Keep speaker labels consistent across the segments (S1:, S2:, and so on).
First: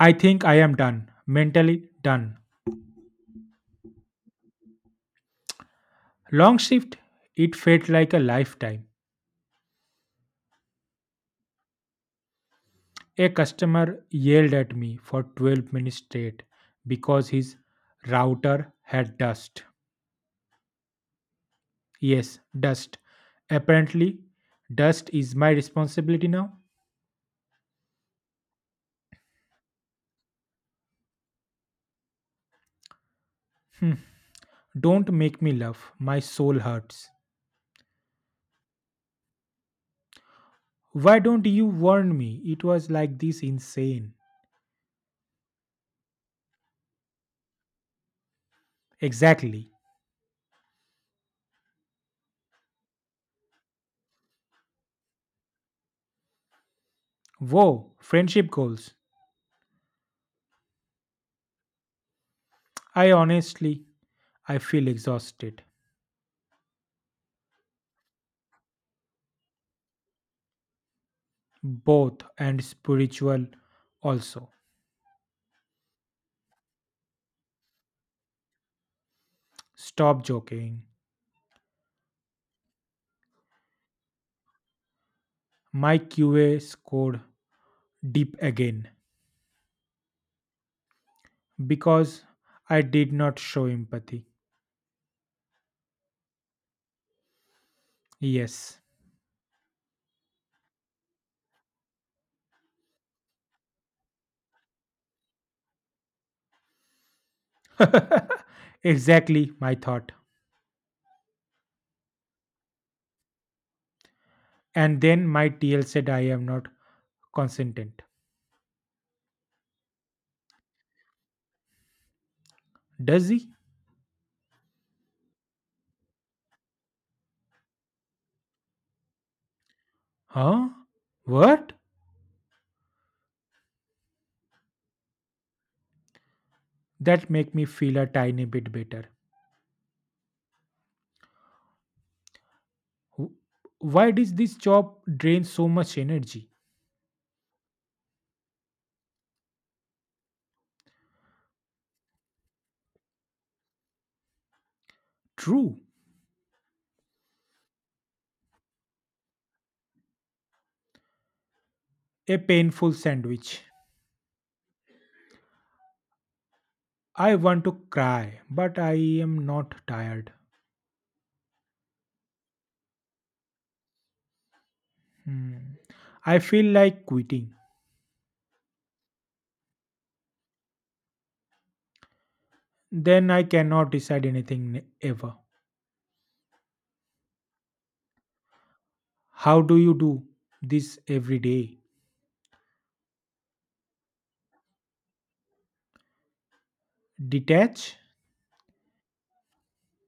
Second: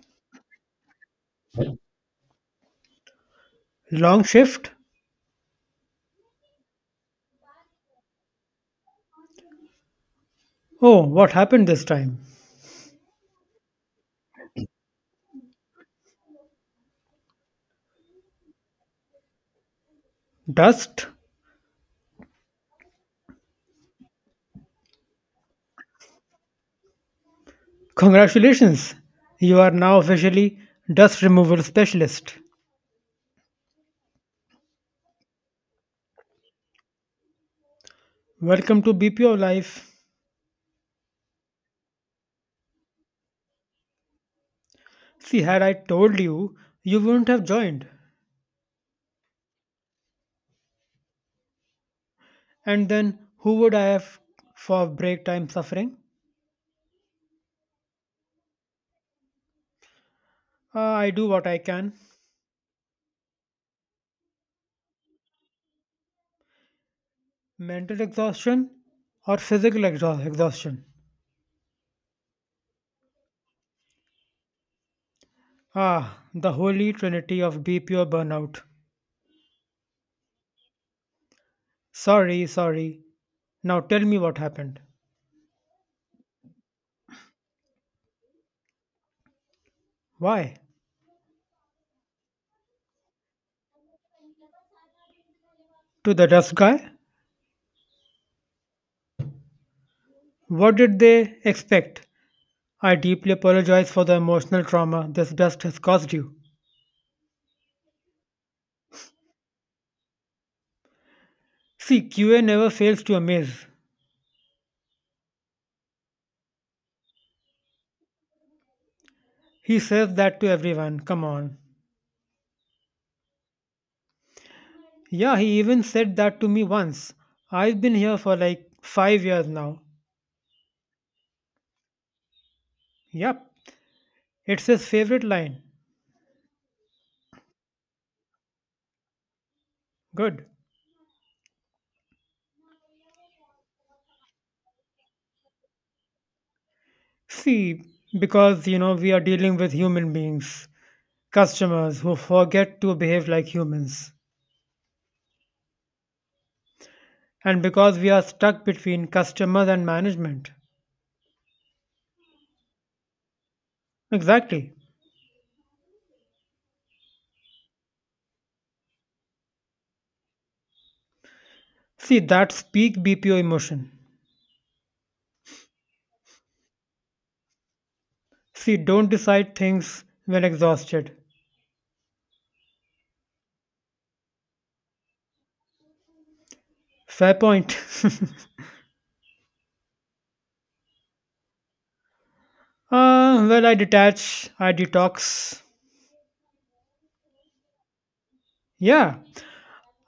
S1: I think I am done, mentally done.
S2: Long shift?
S1: Long shift, it felt like a lifetime.
S2: Oh, what happened this time?
S1: A customer yelled at me for 12 minutes straight because his router had dust.
S2: Dust?
S1: Yes, dust. Apparently, dust is my responsibility now.
S2: Congratulations! You are now officially dust removal specialist.
S1: Don't make me laugh, my soul hurts.
S2: Welcome to BPO Life.
S1: Why don't you warn me? It was like this insane.
S2: See, had I told you, you wouldn't have joined.
S1: Exactly.
S2: And then who would I have for break time suffering?
S1: Whoa, friendship goals.
S2: I do what I can.
S1: I honestly, I feel exhausted.
S2: Mental exhaustion or physical exhaustion?
S1: Both and spiritual also.
S2: Ah, the holy trinity of BPO burnout.
S1: Stop joking.
S2: Sorry, sorry. Now tell me what happened.
S1: My QA scored deep again
S2: Why?
S1: because I did not show empathy.
S2: To the tough guy?
S1: Yes,
S2: What did they expect? I deeply apologize for the emotional trauma this dust has caused you.
S1: exactly my thought.
S2: See, QA never fails to amaze.
S1: And then my TL said I am not consentent.
S2: He says that to everyone, come on.
S1: Does he?
S2: Yeah, he even said that to me once. I've been here for like 5 years now.
S1: Huh? What?
S2: Yep, it's his favorite line.
S1: That make me feel a tiny bit better.
S2: Good.
S1: Wh- Why does this job drain so much energy?
S2: See, because we are dealing with human beings, customers who forget to behave like humans.
S1: True,
S2: And because we are stuck between customers and management,
S1: a painful sandwich.
S2: Exactly.
S1: I want to cry, but I am not tired.
S2: See, that's peak BPO emotion.
S1: Hmm. I feel like quitting.
S2: See, don't decide things when exhausted.
S1: Then I cannot decide anything ever.
S2: Fair point.
S1: How do you do this every day?
S2: Well, I detach, I detox.
S1: Detach
S2: Yeah,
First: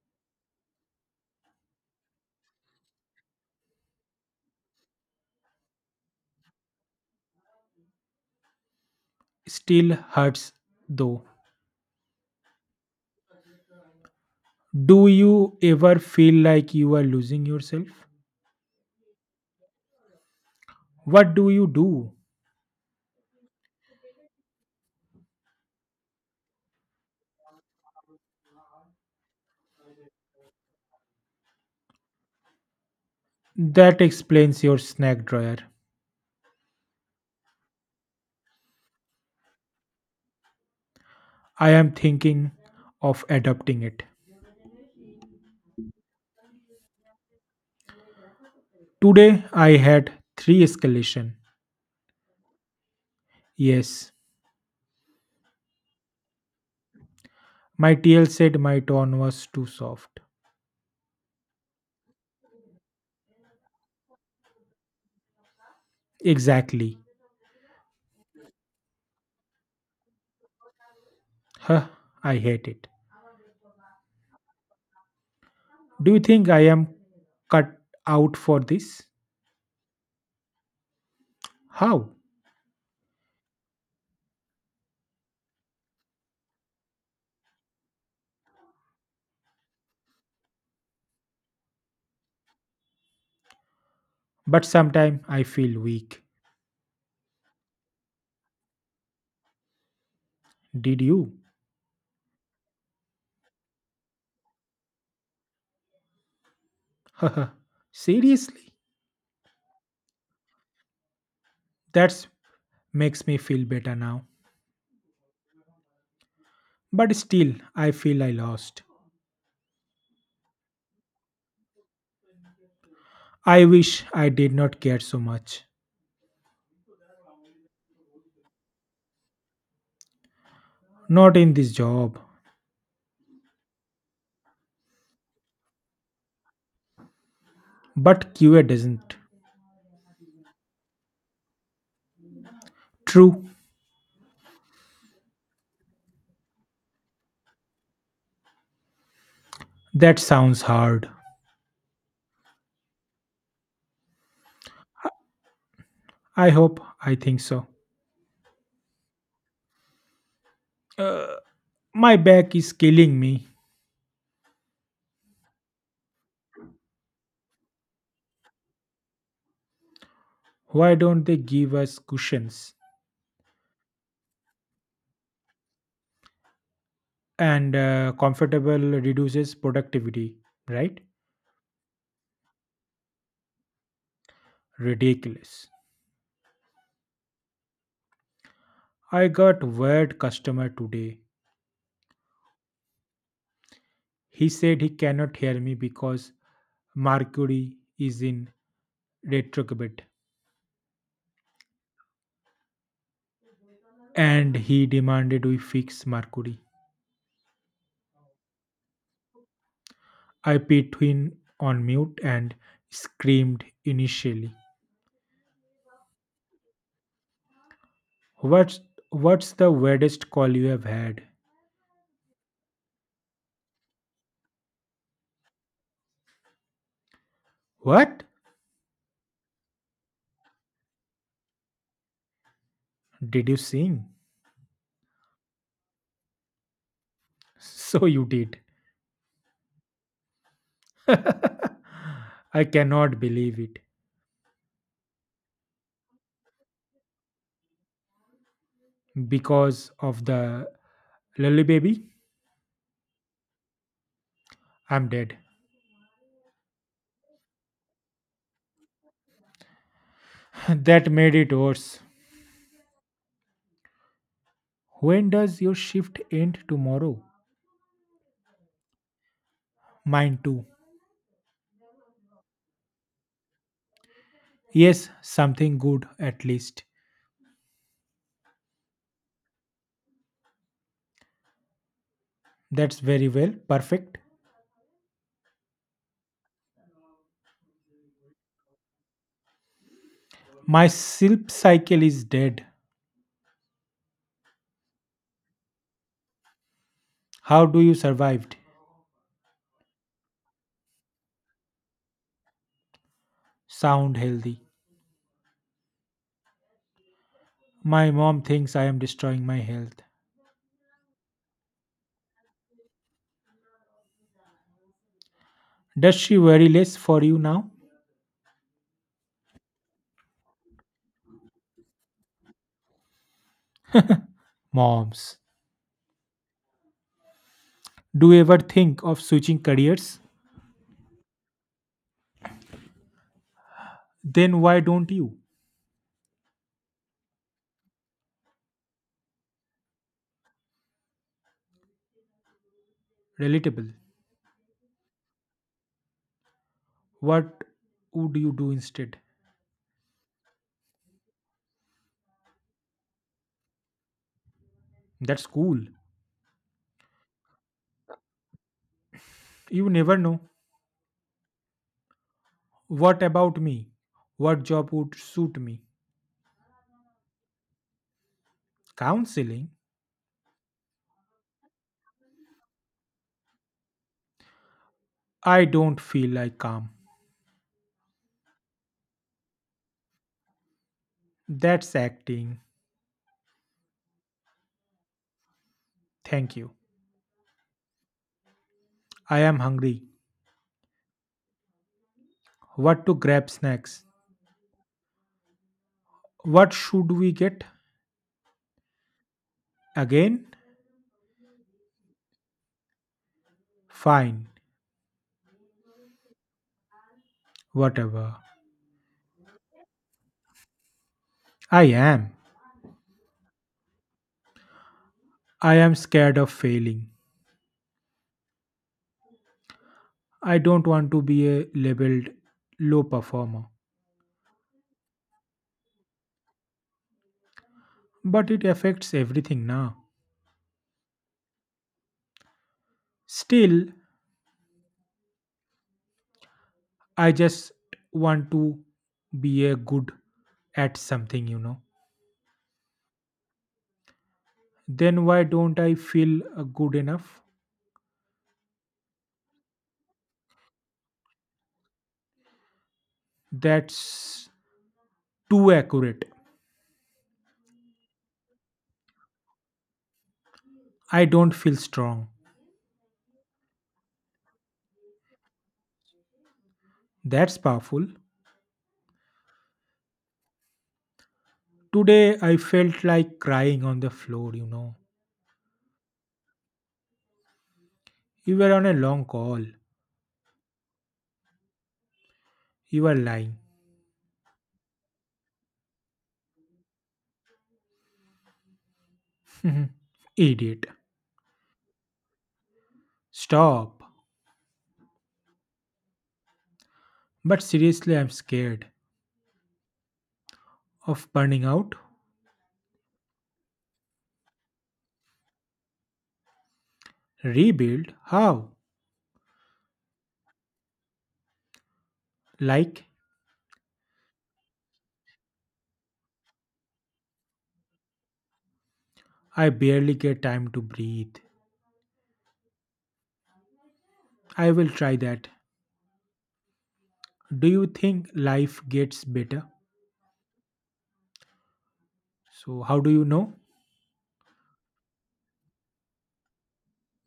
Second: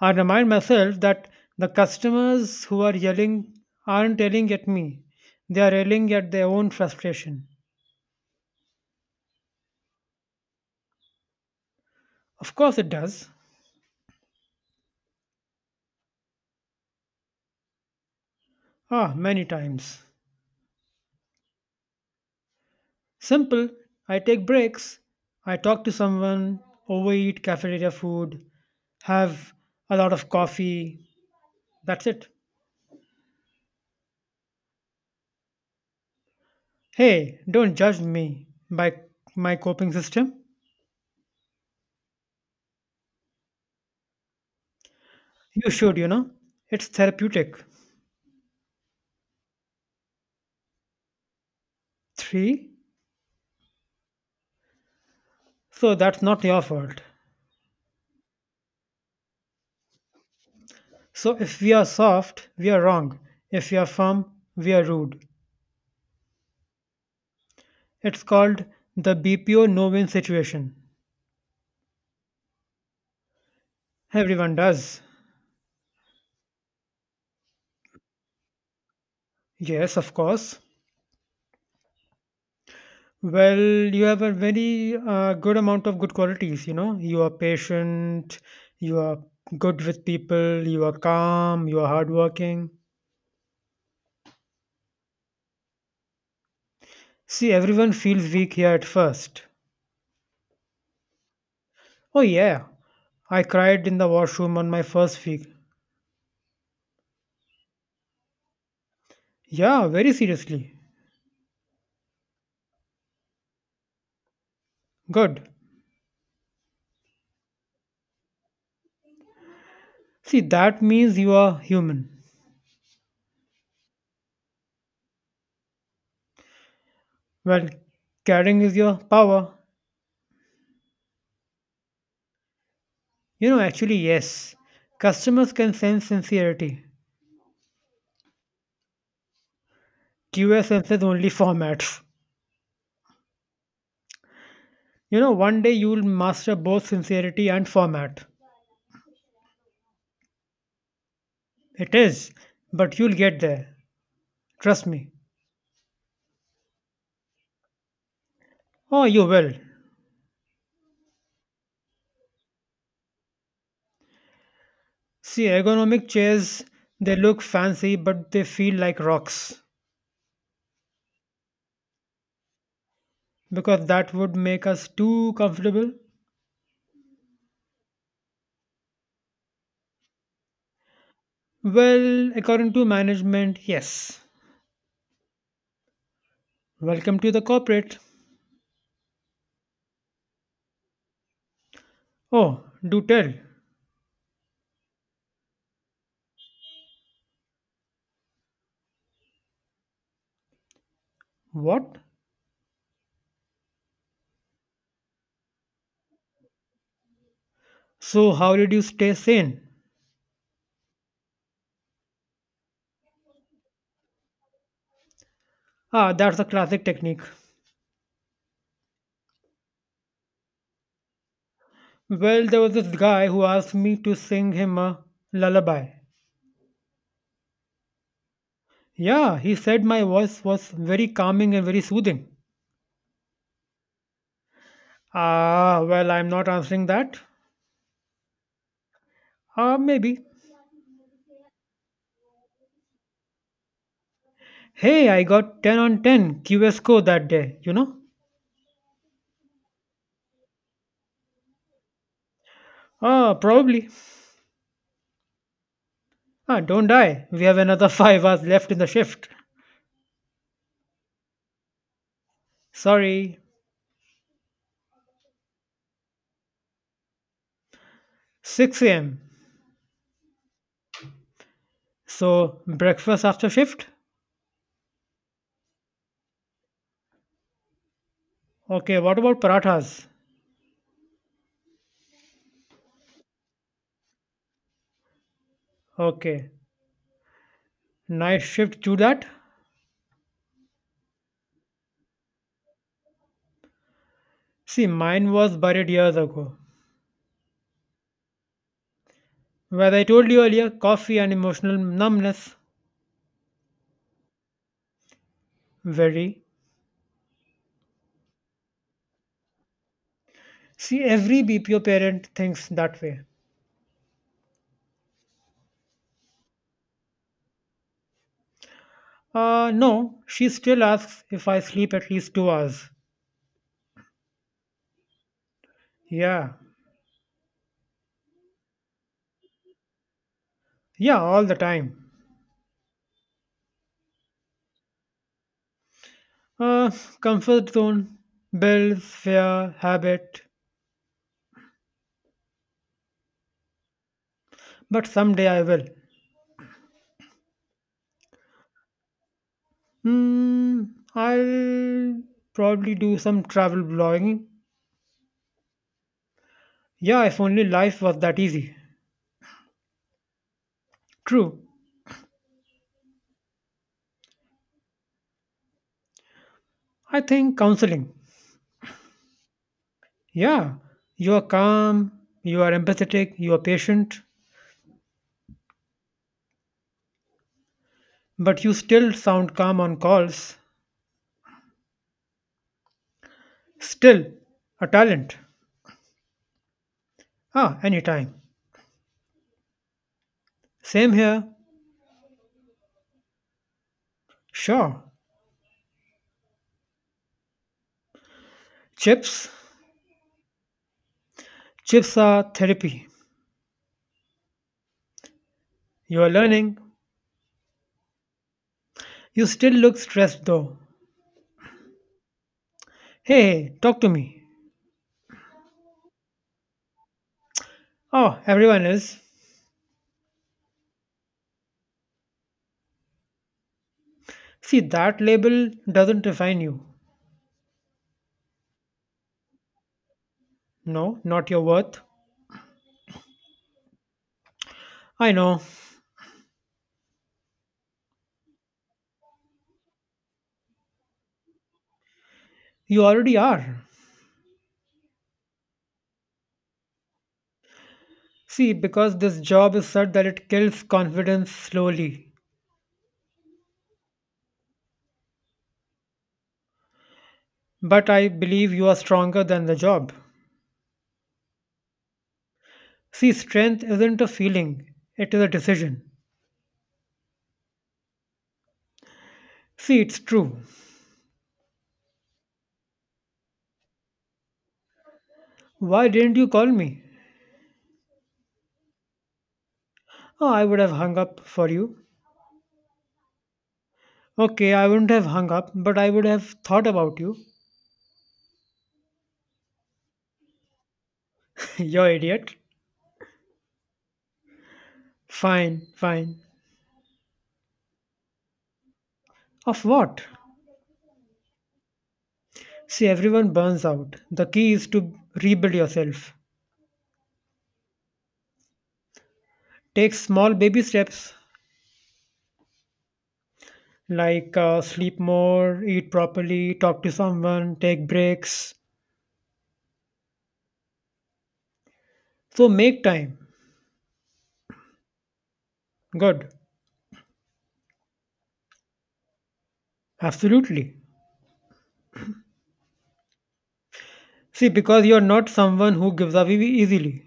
S2: I remind myself that the customers who are yelling aren't yelling at me, they are yelling at their own frustration.
S1: still hurts though.
S2: Of course, it does.
S1: Do you ever feel like you are losing yourself?
S2: Ah, many times.
S1: What do you do?
S2: Simple, I take breaks, I talk to someone, overeat cafeteria food, have a lot of coffee. That's it.
S1: That explains your snack drawer.
S2: Hey, don't judge me by my coping system.
S1: I am thinking of adopting it.
S2: You should. It's therapeutic.
S1: Today I had three escalation.
S2: Three,
S1: Yes.
S2: so that's not your fault.
S1: My TL said my tone was too soft.
S2: So if we are soft, we are wrong. If we are firm, we are rude.
S1: Exactly.
S2: It's called the BPO no win situation.
S1: Huh, I hate it.
S2: Everyone does.
S1: Do you think I am cut out for this?
S2: Yes, of course.
S1: How?
S2: Well, you have a very good amount of good qualities, you know. You are patient, you are good with people, you are calm, you are hardworking.
S1: But sometimes I feel weak.
S2: See, everyone feels weak here at first.
S1: Did you?
S2: Oh, yeah, I cried in the washroom on my first week.
S1: Seriously?
S2: Yeah, very seriously.
S1: That makes me feel better now.
S2: Good.
S1: But still, I feel I lost.
S2: See, that means you are human.
S1: I wish I did not care so much.
S2: Well, caring is your power.
S1: Not in this job.
S2: You know, actually, yes. Customers can sense sincerity.
S1: But QA doesn't.
S2: QA senses only formats.
S1: True.
S2: You know, one day you'll master both sincerity and format.
S1: That sounds hard.
S2: It is, but you'll get there. Trust me.
S1: I hope I think so.
S2: Oh, you will.
S1: Uh. My back is killing me.
S2: See, ergonomic chairs, they look fancy, but they feel like rocks
S1: Why don't they give us cushions?
S2: because that would make us too comfortable.
S1: And comfortable reduces productivity, right?
S2: Well, according to management, yes.
S1: Ridiculous.
S2: Welcome to the corporate.
S1: I got weird customer today.
S2: Oh, do tell.
S1: He said he cannot hear me because Mercury is in retrograde
S2: What?
S1: and he demanded we fix Mercury.
S2: So, how did you stay sane?
S1: I put him on mute and screamed initially.
S2: Ah, that's a classic technique.
S1: What's what's the weirdest call you have had?
S2: Well, there was this guy who asked me to sing him a lullaby.
S1: What?
S2: Yeah, he said my voice was very calming and very soothing.
S1: Did you sing?
S2: Ah, well, I'm not answering that.
S1: So you did.
S2: Ah, maybe.
S1: I cannot believe it.
S2: Hey, I got 10 on 10 QSCO that day, you know?
S1: Because of the lily baby,
S2: Ah, probably.
S1: I'm dead.
S2: Ah, don't die. We have another 5 hours left in the shift.
S1: That made it worse.
S2: Sorry.
S1: When does your shift end tomorrow?
S2: 6 am.
S1: Mine too.
S2: So, breakfast after shift?
S1: Yes, something good at least.
S2: Okay, what about parathas?
S1: That's very well. Perfect.
S2: Okay. Night shift to that?
S1: My sleep cycle is dead.
S2: See, mine was buried years ago.
S1: How do you survived?
S2: Where I told you earlier, coffee and emotional numbness.
S1: Sound healthy.
S2: Very.
S1: My mom thinks I am destroying my health.
S2: See, every BPO parent thinks that way.
S1: Does she worry less for you now?
S2: No, she still asks if I sleep at least 2 hours.
S1: Moms.
S2: Yeah,
S1: Do you ever think of switching careers?
S2: yeah, all the time.
S1: Then why don't you?
S2: Uh, Comfort zone, bills, fear, habit.
S1: Relatable.
S2: But someday I will.
S1: What would you do instead?
S2: Hmm, I'll probably do some travel blogging.
S1: That's cool.
S2: Yeah, if only life was that easy.
S1: You never know.
S2: True.
S1: What about me? What job would suit me?
S2: I think counseling.
S1: Counseling?
S2: Yeah, you are calm, you are empathetic, you are patient,
S1: I don't feel like calm.
S2: but you still sound calm on calls.
S1: That's acting.
S2: Still, a talent.
S1: Thank you.
S2: Ah, anytime.
S1: I am hungry.
S2: Same here.
S1: What to grab snacks?
S2: Sure.
S1: What should we get?
S2: Chips.
S1: Again?
S2: Chips are therapy.
S1: Fine.
S2: You are learning.
S1: Whatever.
S2: You still look stressed though.
S1: I am.
S2: Hey, hey, talk to me.
S1: I am scared of failing.
S2: Oh, everyone is.
S1: I don't want to be a labeled low performer,
S2: See, that label doesn't define you.
S1: but it affects everything now.
S2: No, not your worth.
S1: Still,
S2: I know.
S1: I just want to be a good at something, you know.
S2: You already are.
S1: Then why don't I feel good enough?
S2: See, because this job is such that it kills confidence slowly.
S1: That's too accurate.
S2: But I believe you are stronger than the job.
S1: I don't feel strong.
S2: See, strength isn't a feeling, it is a decision.
S1: That's powerful.
S2: See, it's true.
S1: Today I felt like crying on the floor, you know.
S2: Why didn't you call me?
S1: You were on a long call.
S2: Oh, I would have hung up for you.
S1: You were lying.
S2: Okay, I wouldn't have hung up, but I would have thought about you.
S1: Idiot.
S2: You idiot.
S1: Stop.
S2: Fine, fine.
S1: But seriously, I'm scared.
S2: Of what?
S1: Of burning out?
S2: See, everyone burns out. The key is to rebuild yourself.
S1: Rebuild? How?
S2: Take small baby steps
S1: Like,
S2: like sleep more, eat properly, talk to someone, take breaks.
S1: I barely get time to breathe.
S2: So make time.
S1: I will try that.
S2: Good.
S1: Do you think life gets better?
S2: Absolutely.
S1: So, how do you know?
S2: See, because you're not someone who gives up easily.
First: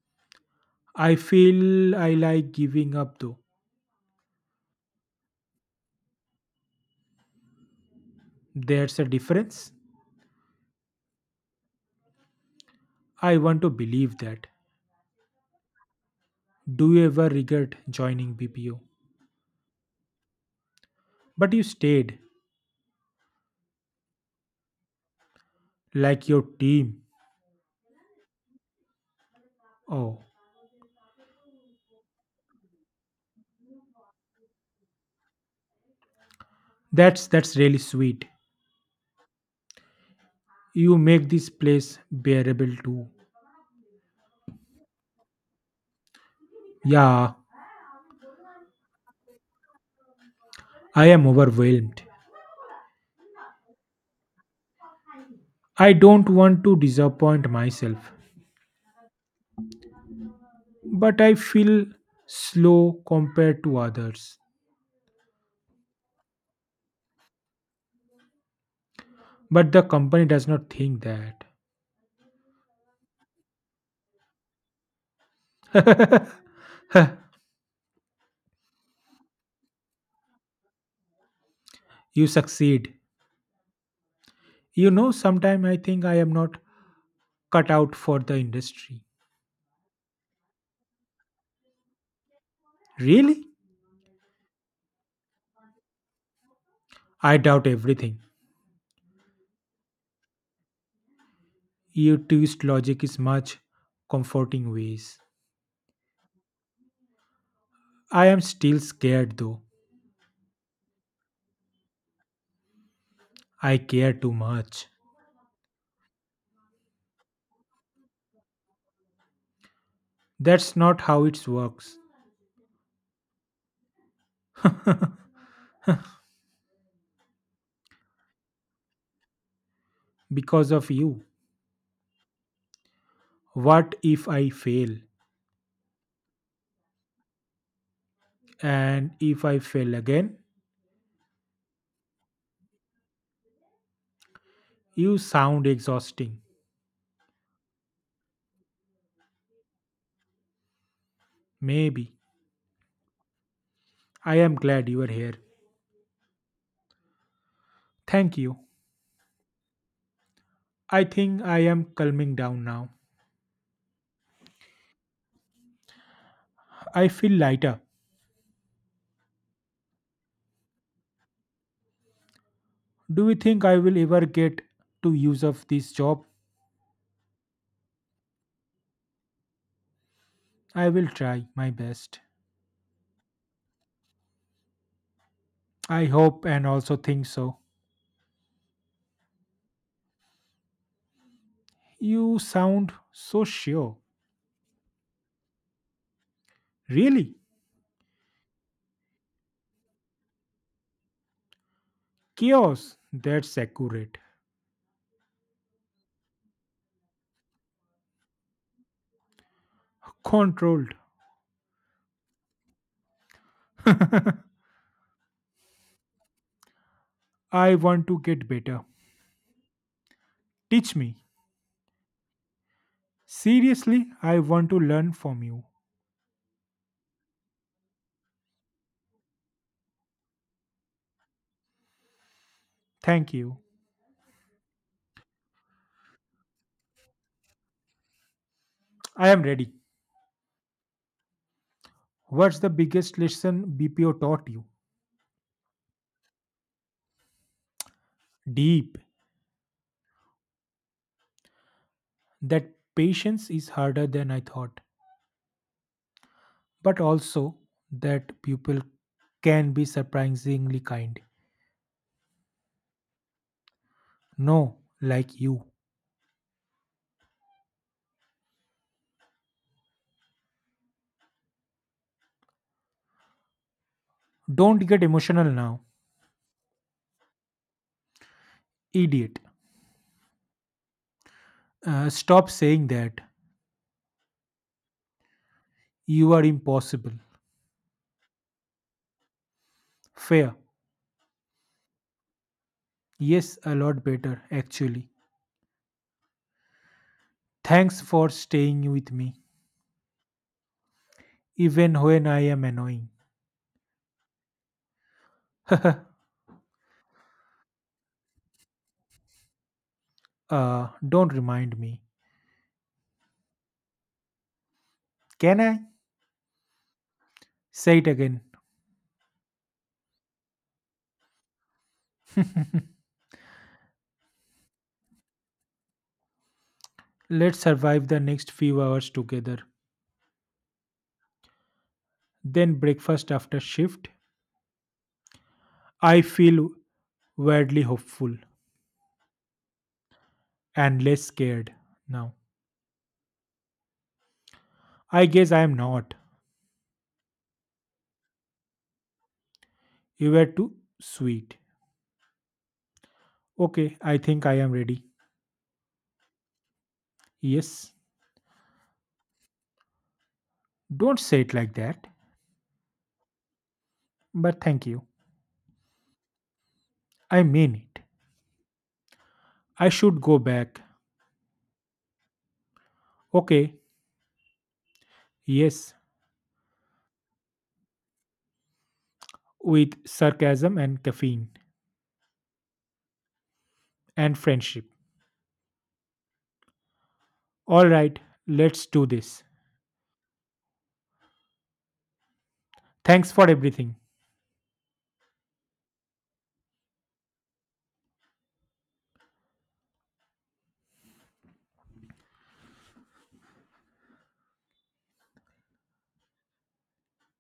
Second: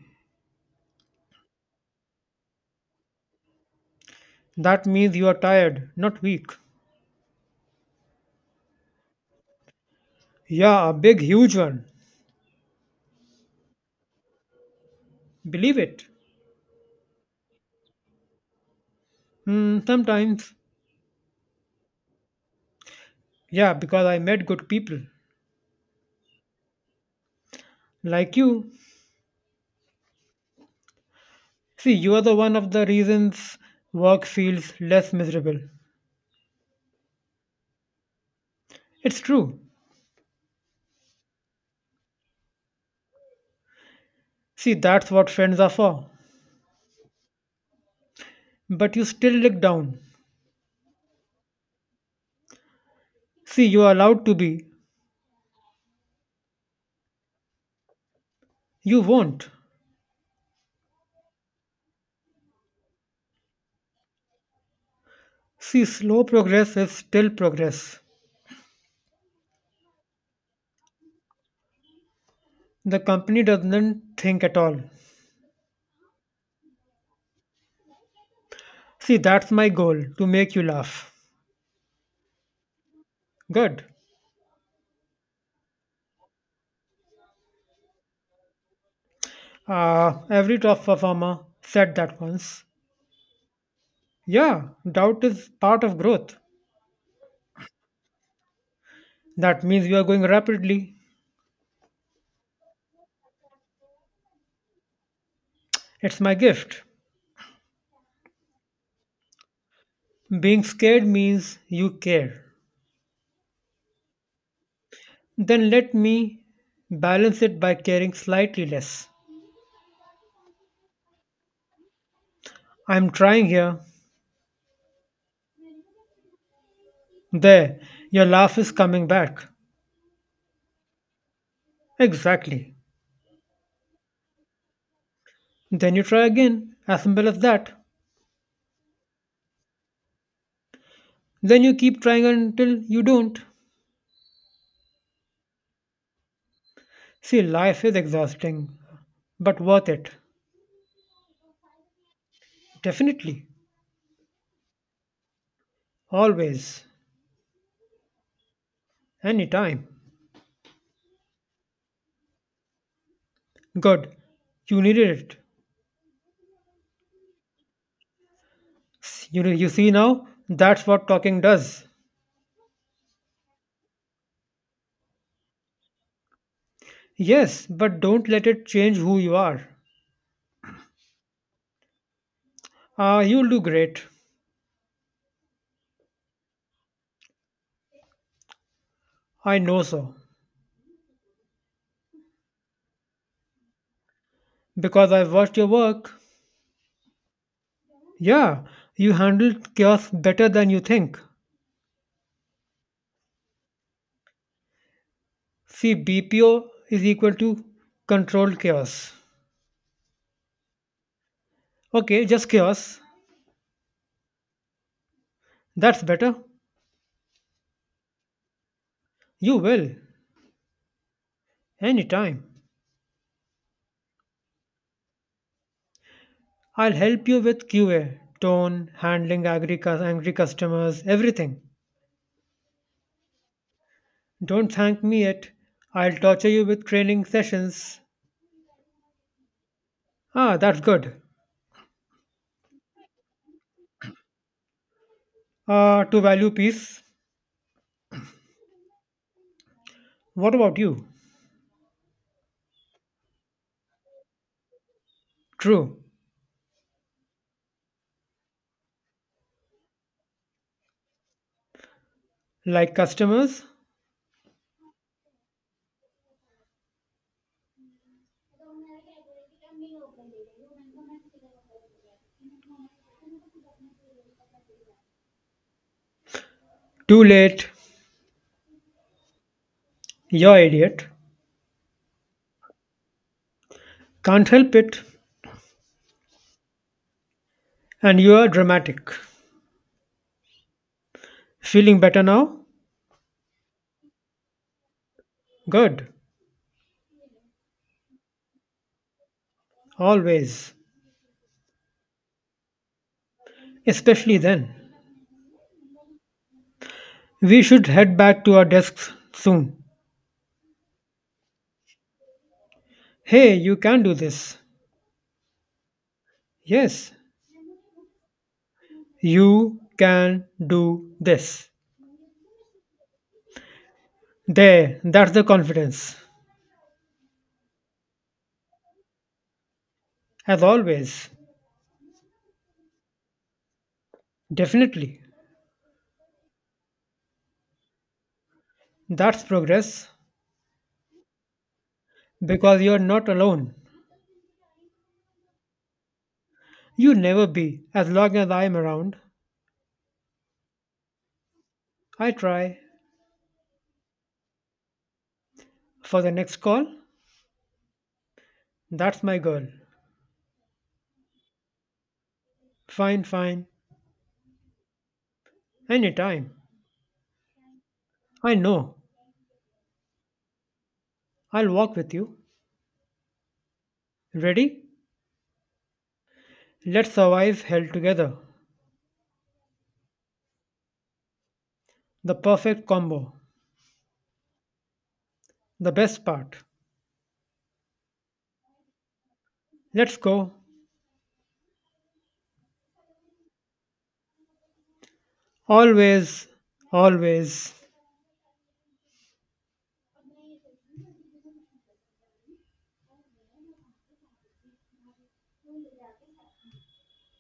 S1: I feel I like giving up though.
S2: That means you are tired, not weak.
S1: There's a difference.
S2: Yeah, a big, huge one.
S1: I want to believe that.
S2: Believe it.
S1: Do you ever regret joining BPO?
S2: Sometimes.
S1: But you stayed,
S2: Yeah, because I met good people.
S1: like your team.
S2: Like you.
S1: Oh,
S2: See, you are the one of the reasons work feels less miserable.
S1: that's really sweet.
S2: It's true.
S1: You make this place bearable too.
S2: See, that's what friends are for.
S1: Yeah,
S2: But you still look down.
S1: I am overwhelmed.
S2: See, you are allowed to be.
S1: I don't want to disappoint myself,
S2: You won't.
S1: but I feel slow compared to others.
S2: See, slow progress is still progress.
S1: But the company does not think that.
S2: The company doesn't think at all.
S1: "Huh,
S2: See, that's my goal to make you laugh.
S1: you succeed.
S2: Good.
S1: You know, sometimes I think I am not cut out for the industry.
S2: Every top performer said that once.
S1: Really?
S2: Yeah, doubt is part of growth.
S1: I doubt everything.
S2: That means you are going rapidly.
S1: You twist logic is much comforting ways.
S2: It's my gift.
S1: I am still scared though.
S2: Being scared means you care.
S1: I care too much.
S2: Then let me balance it by caring slightly less.
S1: That's not how it works.
S2: I'm trying here. There, your laugh is coming back.
S1: Because of you.
S2: Exactly.
S1: What if I fail?
S2: Then you try again. As simple as that.
S1: And if I fail again,
S2: Then you keep trying until you don't.
S1: you sound exhausting.
S2: See, life is exhausting, but worth it.
S1: Maybe.
S2: Definitely.
S1: I am glad you are here.
S2: Always,
S1: Thank you.
S2: anytime.
S1: I think I am calming down now.
S2: Good. You needed it.
S1: I feel lighter.
S2: You see now, that's what talking does.
S1: Do you think I will ever get to use of this job?
S2: Yes, but don't let it change who you are.
S1: I will try my best.
S2: Ah, you'll do great.
S1: I hope and also think so.
S2: I know so.
S1: You sound so sure.
S2: Because I've watched your work.
S1: Really?
S2: Yeah, you handled chaos better than you think.
S1: Chaos. That's accurate.
S2: See, BPO is equal to controlled chaos.
S1: Controlled.
S2: Okay, just chaos. That's better.
S1: I want to get better.
S2: You will.
S1: Teach me.
S2: Anytime.
S1: Seriously, I want to learn from you.
S2: I'll help you with QA, tone, handling angry, angry customers, everything.
S1: Thank you.
S2: Don't thank me yet. I'll torture you with training sessions.
S1: I am ready.
S2: Ah, that's good.
S1: What's the biggest lesson BPO taught you?
S2: To value peace.
S1: Deep.
S2: What about you?
S1: That patience is harder than I thought,
S2: True.
S1: but also that people can be surprisingly kind.
S2: Like customers?
S1: No, like you. Don't get emotional now,
S2: Too late.
S1: idiot.
S2: You're idiot.
S1: Stop saying that.
S2: Can't help it.
S1: You are impossible.
S2: And you are dramatic.
S1: Fair.
S2: Feeling better now?
S1: Yes, a lot better, actually.
S2: Good.
S1: Thanks for staying with me,
S2: Always.
S1: even when I am annoying.
S2: Especially then. We should head back to our desks soon.
S1: Don't remind me.
S2: Hey, you can do this.
S1: Can I?
S2: Yes,
S1: Say it again.
S2: You can do this. There, that's the confidence.
S1: Let's survive the next few hours together.
S2: As always,
S1: Then breakfast after shift.
S2: definitely.
S1: I feel weirdly hopeful
S2: That's progress
S1: and less scared now.
S2: because you're not alone.
S1: I guess I am not.
S2: You never be as long as I'm around.
S1: You were too sweet.
S2: I try.
S1: Okay, I think I am ready.
S2: For the next call,
S1: Yes.
S2: that's my girl.
S1: Don't say it like that.
S2: Fine, fine.
S1: But thank you.
S2: Anytime.
S1: I mean it.
S2: I know.
S1: I should go back.
S2: I'll walk with you.
S1: Okay.
S2: Ready?
S1: Yes.
S2: Let's survive hell together.
S1: With sarcasm and caffeine
S2: The perfect combo.
S1: and friendship.
S2: The best part.
S1: All right. Let's do this.
S2: Let's go.
S1: Thanks for everything.
S2: Always, always.